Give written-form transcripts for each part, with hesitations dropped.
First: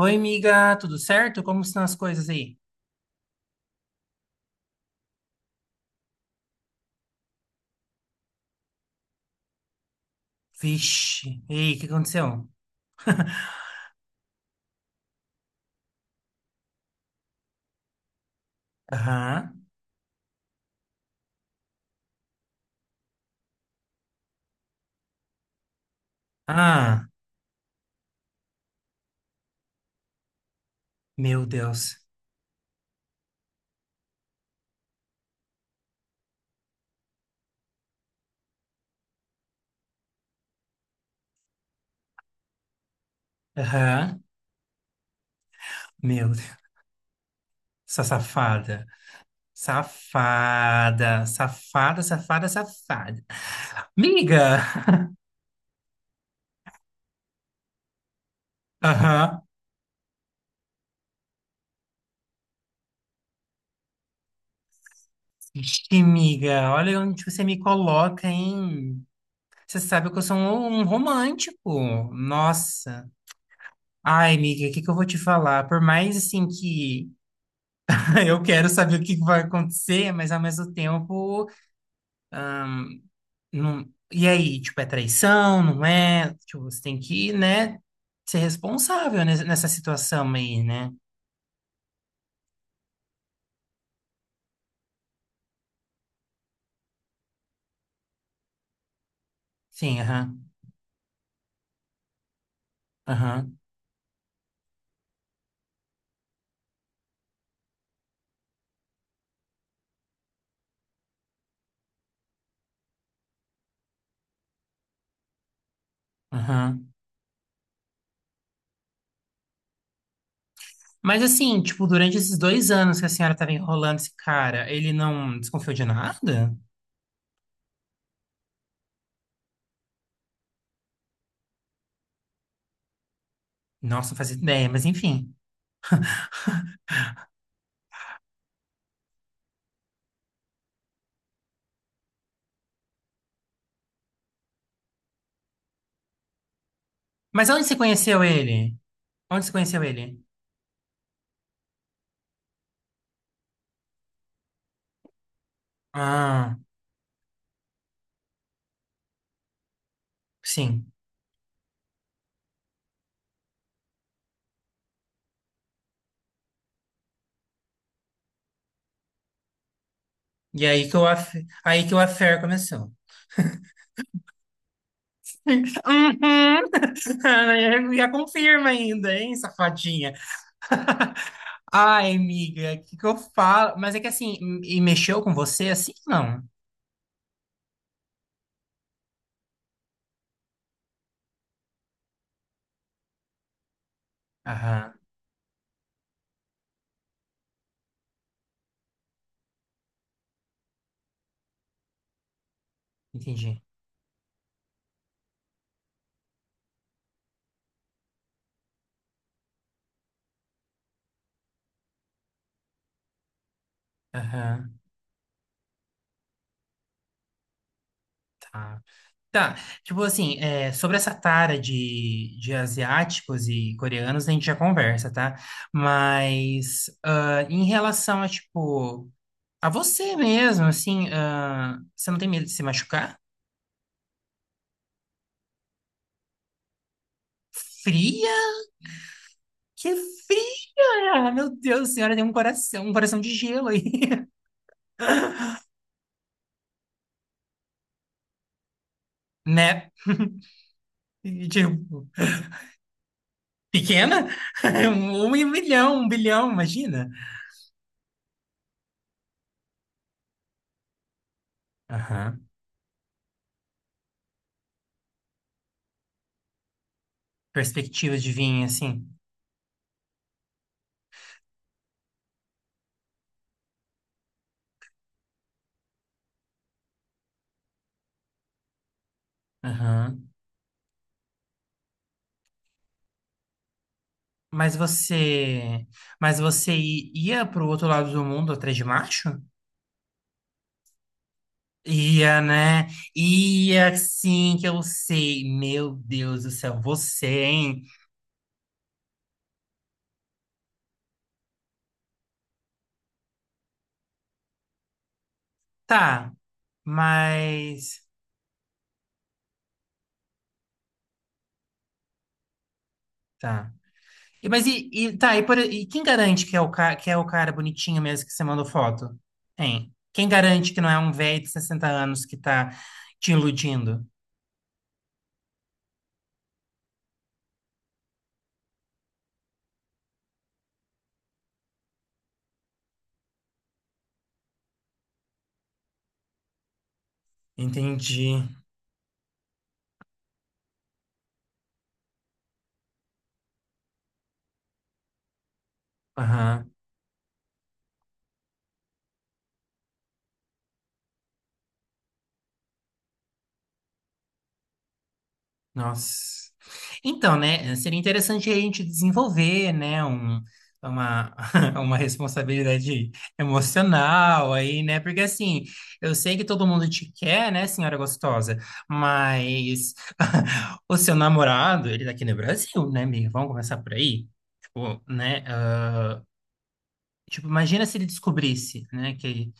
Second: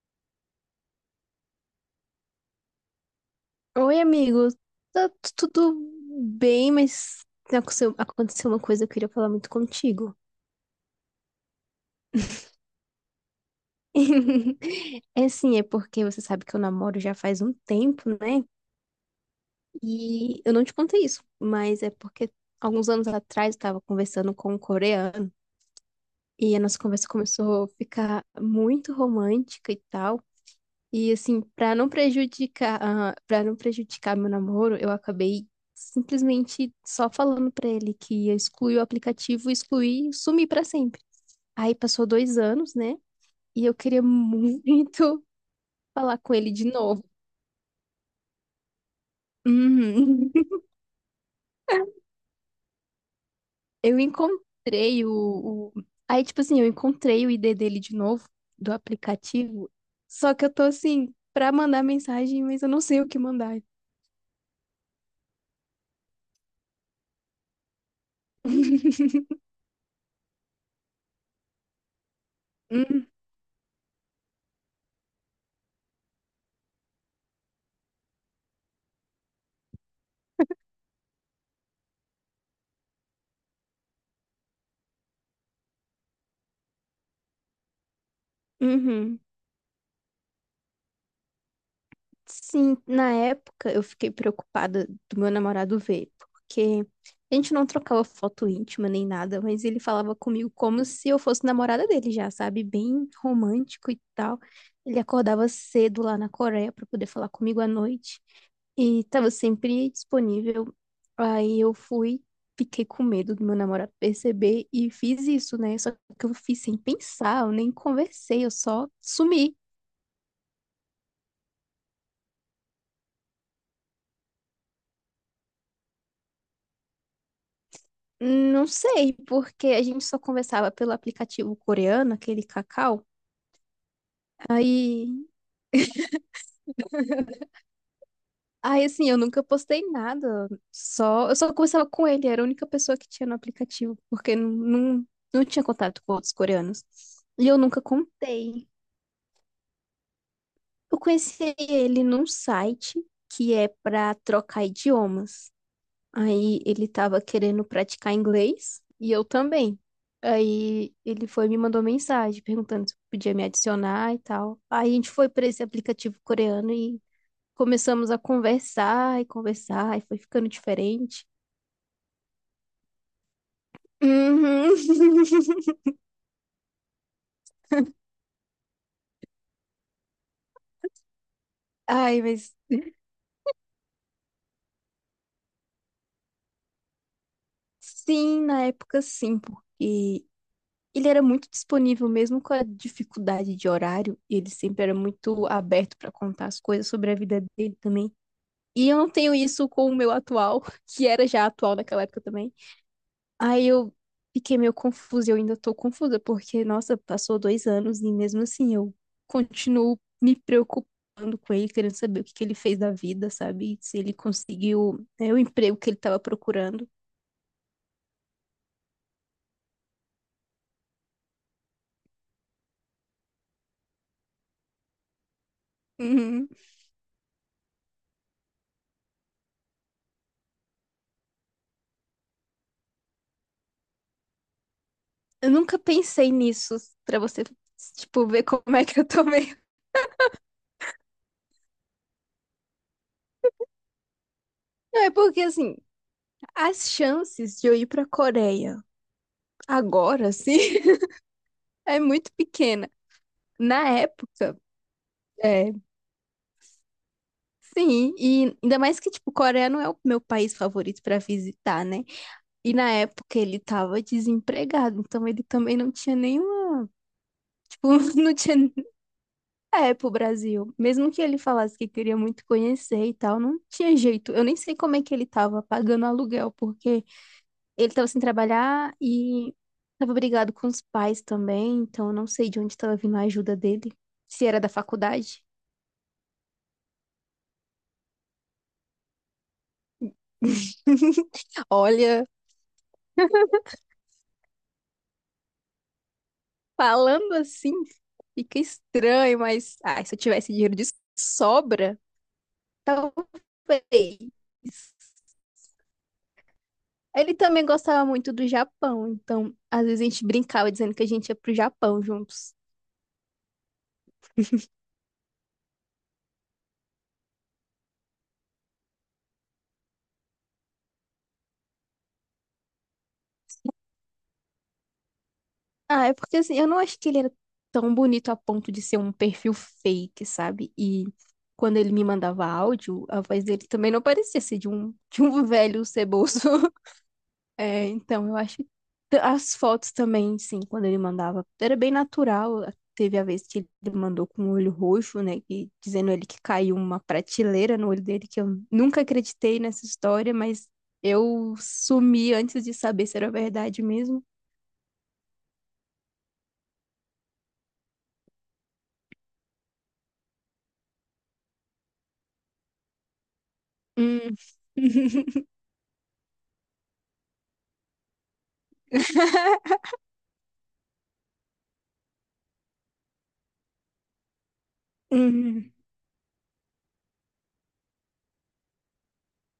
Oi, amiga, tudo certo? Como estão as coisas aí? Oi, amigo. Tudo bem, mas aconteceu uma coisa que eu queria falar muito contigo. Vixe, ei, o que aconteceu? É assim, é porque você sabe que eu namoro já faz um tempo, né? Aham, E eu não te contei isso, mas é porque alguns anos atrás eu tava conversando com um coreano e a nossa ah, conversa começou a ficar muito romântica e tal. E assim, meu pra não Deus. prejudicar, para não prejudicar meu namoro, eu acabei simplesmente só falando pra ele que ia excluir o aplicativo, excluir e sumir pra sempre. Aí passou 2 anos, né? E eu queria Aham, muito falar meu com ele Deus. de novo. Essa safada. Uhum. Safada, safada, safada, safada. Eu Miga! encontrei o- Aí, tipo assim, eu encontrei o ID dele de novo, do Aham. aplicativo. Só que eu tô assim, pra mandar mensagem, mas eu não sei o que mandar. Vixe, miga, olha onde você me coloca, hein? Você sabe que eu sou um romântico. Nossa. Ai, miga, o que que eu vou te falar? Por mais, assim, que eu quero saber o que vai acontecer, mas ao mesmo tempo, não... E aí, tipo, é traição, não é? Tipo, você tem que, né, ser Uhum. responsável nessa situação aí, né? Sim, na época eu fiquei preocupada do meu namorado ver, porque a gente não trocava foto íntima nem nada, mas ele Sim, falava aham, comigo como se eu fosse namorada dele já, sabe? Bem aham, romântico e tal. Ele acordava cedo lá na Coreia para poder falar comigo à noite e estava sempre disponível. Aí eu fui, Fiquei com medo do meu namorado perceber e fiz isso, né? Só que eu fiz sem aham. pensar, eu nem conversei, eu só sumi. Mas assim, tipo, durante esses dois anos que a senhora tava enrolando esse cara, ele não desconfiou de nada? Não sei, porque a gente só conversava pelo aplicativo coreano, aquele Kakao. Nossa, não fazia ideia, mas Aí, enfim. Aí assim, eu nunca postei nada. Eu só conversava com ele, era a única pessoa que tinha no aplicativo, porque não tinha contato com outros coreanos. E Mas eu onde você nunca conheceu contei. ele? Onde você conheceu ele? Eu conheci ele num site que é para trocar idiomas. Ah, Aí ele tava querendo praticar inglês e eu também. sim. Aí ele foi e me mandou mensagem perguntando se podia me adicionar e tal. Aí a gente foi para esse aplicativo coreano e começamos a conversar e conversar e foi ficando E aí que o, diferente. aff... Aí que o affair começou. Uhum. Uhum. Já confirma ainda, hein, safadinha? Ai, Ai, mas amiga, o que que eu falo? Mas é que assim, e mexeu com você assim? Não. sim, na época sim, porque ele era muito disponível mesmo com a dificuldade de horário. Ele sempre Aham, era muito aberto para contar as coisas sobre a vida dele também. E eu não tenho isso com o meu atual, que era já atual naquela época também. entendi. Aí eu fiquei meio confusa, eu ainda tô confusa, porque, nossa, passou 2 anos e mesmo assim eu continuo me preocupando com ele, querendo saber o que que ele fez da vida, sabe? Se ele Aham, conseguiu, né, o emprego que ele tava procurando. tá. Tá, tipo assim, é, sobre essa tara de asiáticos e coreanos, a gente já conversa, tá? Uhum. Mas ah, em relação a, tipo, a você mesmo, assim, ah, você não tem medo de se machucar? Eu nunca pensei nisso, pra você, tipo, Fria? ver como é que eu tô meio. Que fria! Meu Deus, a senhora tem um coração de gelo aí, Não, é porque, assim, as chances de eu ir pra Coreia né? agora, assim, E, é tipo, muito pequena. Na pequena? época, Um em um é, milhão, um bilhão, imagina. sim, e ainda mais que, tipo, Coreia não é o meu país favorito pra visitar, né? Aham. E na época ele tava desempregado, então ele também não tinha nenhuma, tipo, Perspectiva de não vir, tinha, assim. é, pro Brasil. Mesmo que ele falasse que queria muito conhecer e tal, não tinha jeito. Eu nem sei como é que ele tava pagando aluguel, porque ele tava sem trabalhar e tava Aham. brigado com os pais também, então eu não sei de onde tava vindo a ajuda dele, se era da Mas faculdade. você... Mas você ia pro outro lado do mundo atrás de macho? Olha, Ia, né? Ia, sim, que eu sei. Meu Deus do céu, você, falando assim, hein? fica estranho, mas ai, se eu tivesse dinheiro de sobra, talvez. Tá, Ele também gostava mas... muito do Japão, então às vezes a gente brincava dizendo que a gente ia pro Japão juntos. Tá. E quem garante que é o cara, que é o cara bonitinho mesmo que você mandou foto? Hein? Quem garante que não é um velho de 60 anos que tá te iludindo? Ah, é porque assim, eu não acho que ele era tão bonito a ponto de ser um perfil fake, sabe? E quando ele me mandava áudio, a voz dele também não parecia ser de de um velho ceboso. É, então, eu Entendi. acho que as fotos também, sim, quando ele mandava, era bem natural. Teve a vez que ele mandou com o olho roxo, né? Que, dizendo ele que Aham. caiu uma prateleira no olho dele, que eu nunca acreditei nessa história, mas eu sumi antes de saber se era verdade mesmo. Nossa. Então, né, seria interessante a gente desenvolver, né, um, uma, uma responsabilidade Hum. emocional aí, né, porque assim, eu sei que todo mundo te quer, né, senhora gostosa, mas o seu namorado, ele tá aqui no Brasil, né, amiga? Vamos começar por aí? Tipo, né, Uhum. ah, tipo, imagina se ele descobrisse, né, que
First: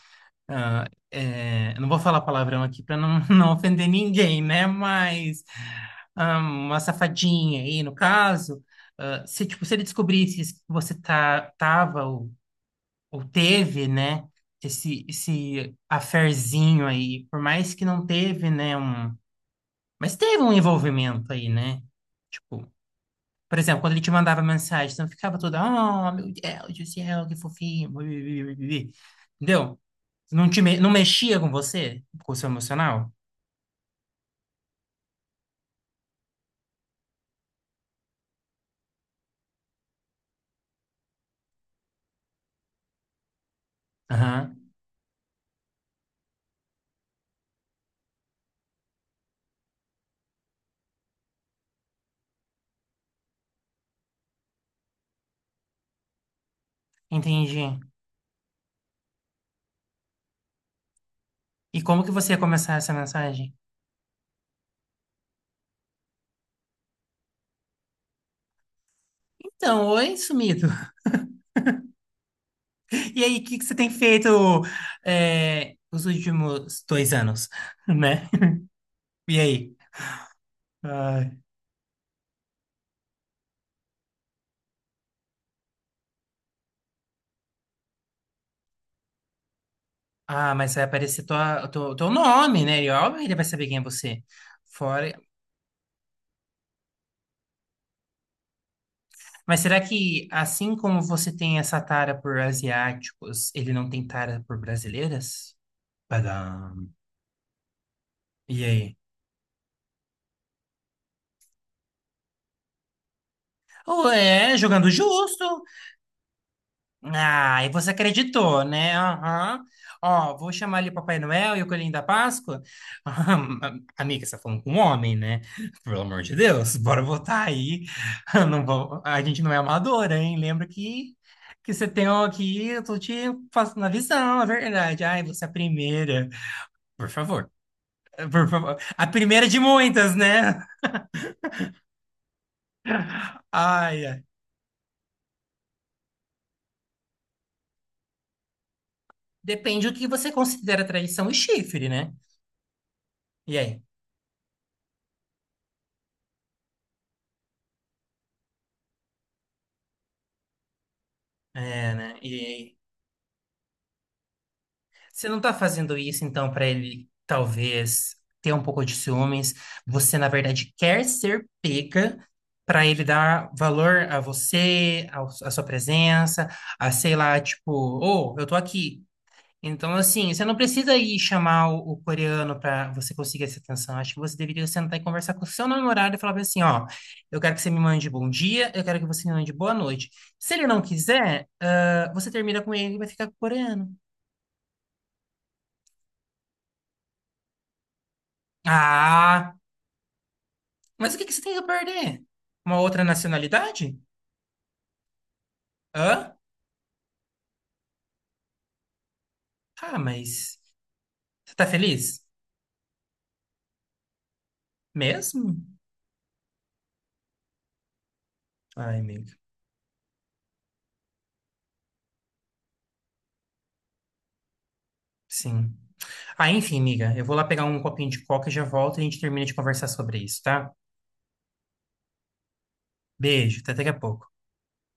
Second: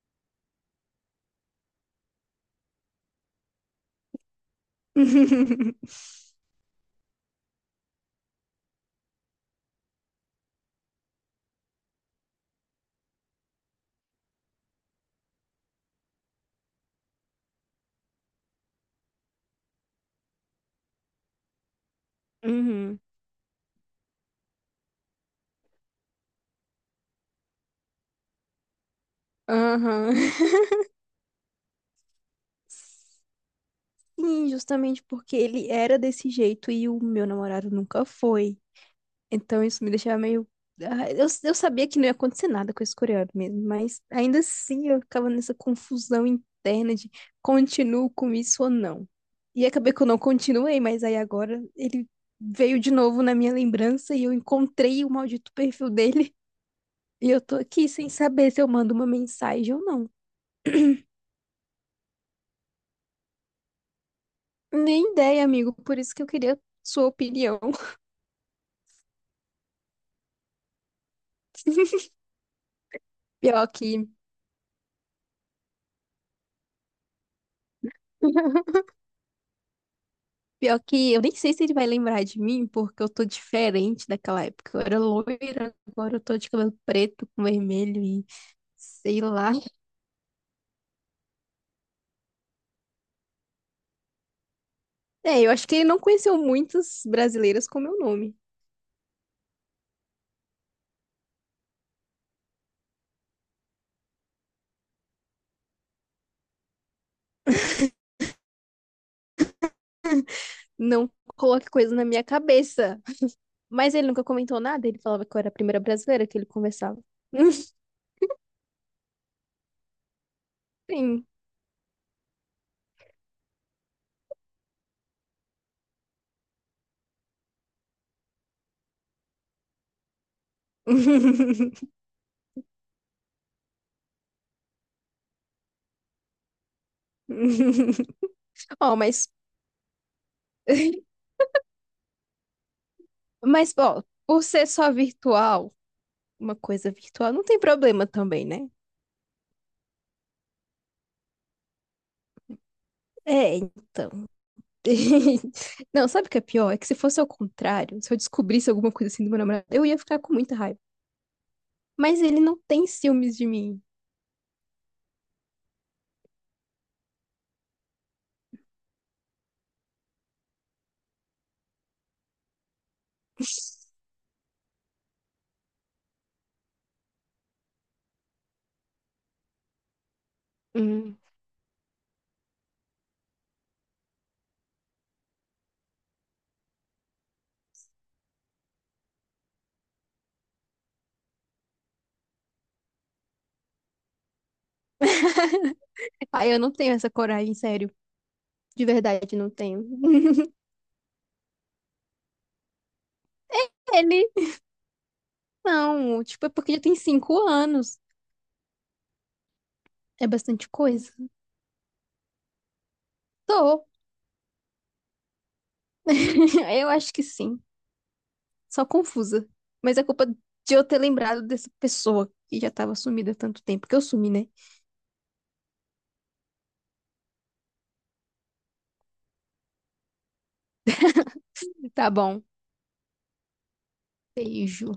ah, é, eu não vou falar palavrão aqui para não, não ofender ninguém, né? Mas ah, uma safadinha aí, no caso, ah, se tipo se ele descobrisse que você tá tava ou teve, né? Esse affairzinho aí, por mais que não teve, né? Um, mas teve um envolvimento aí, né? Tipo, Uhum. por exemplo, quando ele te mandava mensagem, você não ficava toda, oh, meu Deus do céu, que fofinho. Entendeu? Aham. Não mexia com você, com o seu emocional? Sim, justamente porque ele era desse jeito e o meu namorado nunca foi. Então isso me deixava meio. Ah, eu sabia que não ia acontecer nada com esse coreano mesmo, mas ainda Aham, assim eu ficava nessa confusão interna de continuo com isso ou não. E acabei que eu não continuei, mas aí agora ele veio de novo na minha lembrança e eu encontrei o maldito perfil dele. E eu tô entendi. aqui sem saber se eu mando uma mensagem ou não. E como que você ia começar essa mensagem? Nem ideia, amigo, por isso que eu queria sua opinião. Então, oi, sumido. E aí, o que que Pior você tem que. feito é, os últimos 2 anos, né? E aí? Pior que eu nem Ai. sei se ele vai lembrar de mim, porque eu tô diferente daquela época. Eu era loira, agora eu tô de cabelo preto com vermelho e sei lá. Ah, mas vai aparecer teu nome, né? E óbvio que ele vai saber quem é você. Fora, É, eu acho que ele não conheceu muitas brasileiras com meu nome. mas será que, assim como você tem essa tara por asiáticos, ele não tem tara por brasileiras? Padam. E aí? Não coloque coisa na minha cabeça. Mas ele Ou nunca é, comentou nada, jogando ele falava que eu era a justo. primeira brasileira que ele conversava. Ah, e você acreditou, né? Aham. Ó, vou chamar ali o Papai Sim. Noel e o Coelhinho da Páscoa. Ah, amiga, você tá falando com um homem, né? Pelo amor de Deus, bora votar aí. Não vou... A gente não é amadora, hein? Lembra que você tem aqui, eu tô te passando a visão, a verdade. Ai, você é a primeira. Por favor. Por favor. Ó, A mas. primeira de muitas, né? Mas, ó, Ai, ai. por ser só virtual, uma coisa virtual, não tem problema também, né? Depende do que você considera traição e chifre, né? É, E aí? então. Não, sabe o que é pior? É que se fosse ao contrário, se eu descobrisse alguma coisa assim do meu namorado, eu ia ficar com muita raiva. É, né? Mas E ele não aí? tem ciúmes de mim. Você não tá fazendo isso, então, pra ele talvez ter um pouco de ciúmes. Você, na verdade, quer ser pega pra ele dar valor a você, à sua presença, a sei lá, tipo, ô, eu tô aqui. Então, assim, você não precisa Hum. ir chamar o coreano para você conseguir essa atenção. Acho que você deveria sentar e conversar com o seu namorado e falar bem assim, ó, eu quero que você me mande bom dia, eu quero que você me mande boa noite. Se ele não quiser, ah, você termina com ele e vai ficar com o coreano. Ai, eu não tenho essa coragem, sério. De verdade, não Ah, tenho. mas o que que você tem a perder? Uma outra nacionalidade? Ele, não. Hã? Tipo, é porque já tem 5 anos. Ah, É mas bastante coisa. você tá feliz? Tô. Mesmo? Eu acho que sim. Só Ai, amiga, confusa. Mas é culpa de eu ter lembrado dessa pessoa que já tava sumida há tanto tempo. Que eu sumi, né? sim. Ah, enfim, amiga, eu vou lá pegar um copinho de coca e já volto e a gente termina de conversar sobre isso, tá? Tá bom. Beijo, até daqui a pouco. Beijo.